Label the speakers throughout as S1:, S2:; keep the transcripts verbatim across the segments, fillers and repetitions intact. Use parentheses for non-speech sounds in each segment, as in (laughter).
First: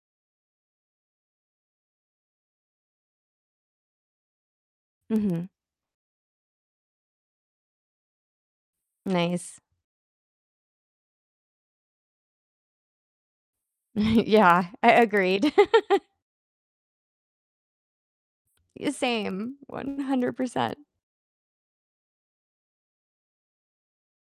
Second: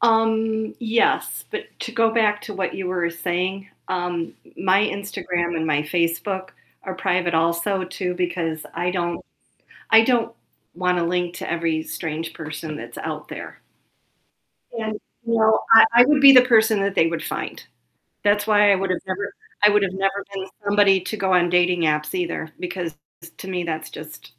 S1: Um, yes, but to go back to what you were saying, um, my
S2: Mhm.
S1: Instagram and my Facebook are private also too, because I don't
S2: Nice.
S1: I don't wanna link to every strange person that's out there.
S2: (chuckles) Yeah,
S1: And,
S2: a
S1: you
S2: agreed.
S1: know, I I
S2: (laughs)
S1: would be the person that they would find. That's why I
S2: Uh,
S1: would've never
S2: same,
S1: I would've
S2: one
S1: never
S2: hundred
S1: been
S2: percent.
S1: somebody to go on dating apps either because to me that's just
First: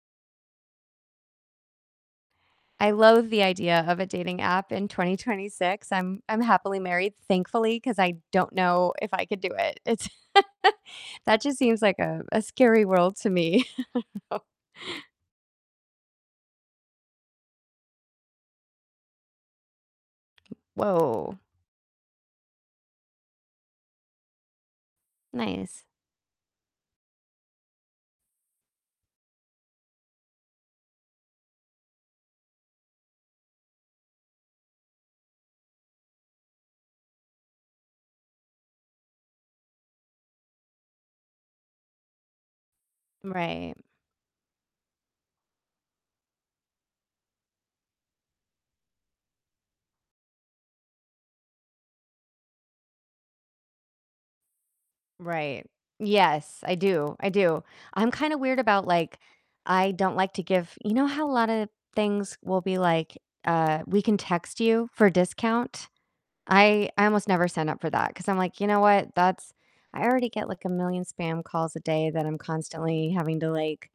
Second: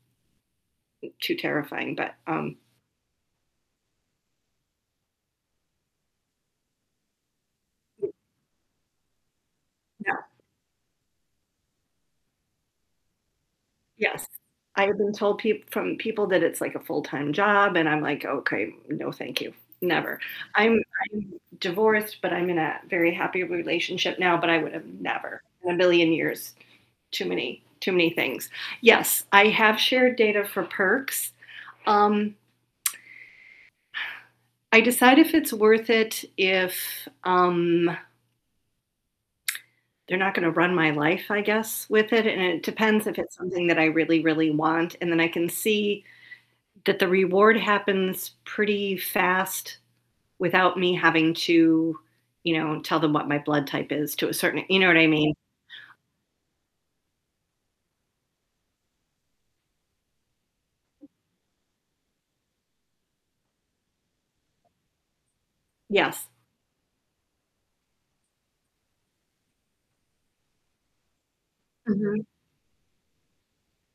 S1: m too terrifying, but, um
S2: I loathe the idea of a dating app in twenty twenty six, I'm I'm happily married, thankfully, 'cause I don't know if I could do it. It's
S1: Yeah.
S2: (laughs) that just seems like a a scary world to me.
S1: Yes.
S2: (chuckles)
S1: I have been told peop from people that it's, like, a full-time job, and I'm, like, "Okay, no thank you. Never." I'm I'm
S2: Whoa.
S1: divorced, but I'm in a very happy relationship now, but I would've never in a
S2: Nice.
S1: billion years. Too many too many things, yes, I have shared data for perks. Um, (tsk) (exhales) I decide if it's worth it if, um they're not gonna run my life, I guess, with it, and it depends if
S2: Mm,
S1: it's something
S2: right.
S1: that I really, really want, and then I can see that the reward happens pretty fast without me having to, you know, tell them what my blood type is to a certain you know what I mean?
S2: Right. Yes, I do, I do. I'm kinda weird about, like, I don't like to give you know how a lot of things will be, like, uh, "We can text you for a discount"?
S1: Yes.
S2: I I almost never sign up for that 'cause I'm, like, you know what? That's I already get, like, a million spam calls a day
S1: Mhm.
S2: that I'm constantly having to, like,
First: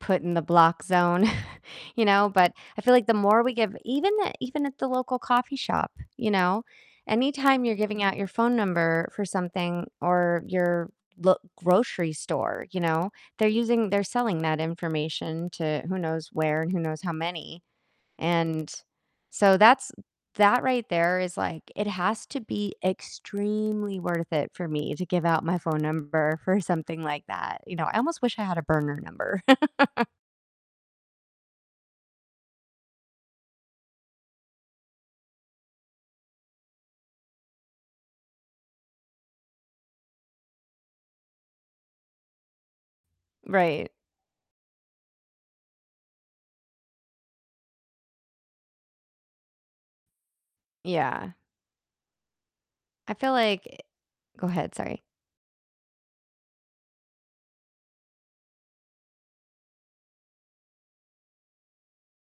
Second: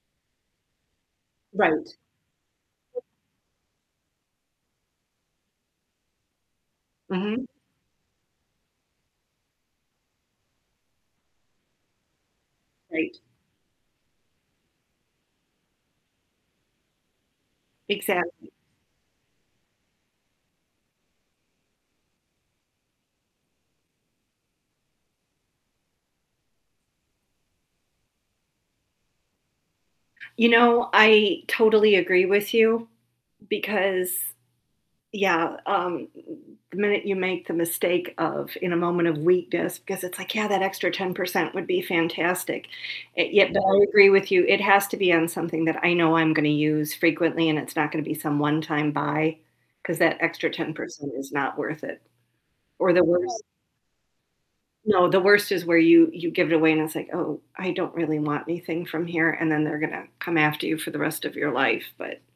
S2: put in the block zone, (chuckles)
S1: Right.
S2: you know? But I feel,
S1: (unintelligible)
S2: like, the more we give even at even at the local coffee shop, you know?
S1: Mhm.
S2: Anytime you're giving out your phone number for something or your lo grocery store, you know,
S1: Right.
S2: they're using they're selling that information to who knows where and who knows how many,
S1: Exactly.
S2: and, so that's that right there is, like, it has to be extremely worth it for me to give out my phone number for something like that. You know, I almost wish I had a burner number. (laughs)
S1: You know, I totally agree with you because yeah, um, the minute you make the mistake of in a moment of weakness, because it's, like, "Yeah, that extra ten percent would be fantastic," yet, but I
S2: Right.
S1: agree with you, it has to be on something that I know I'm gonna use frequently and it's not gonna be some one-time buy 'cause that extra ten percent
S2: Yeah.
S1: is not worth it. Or the
S2: I feel,
S1: worst
S2: like, eh Go ahead, sorry.
S1: No, the worst is where you you give it away and it's, like, "Oh, I don't really want anything from here," and then they're gonna come after you for the rest of your life, but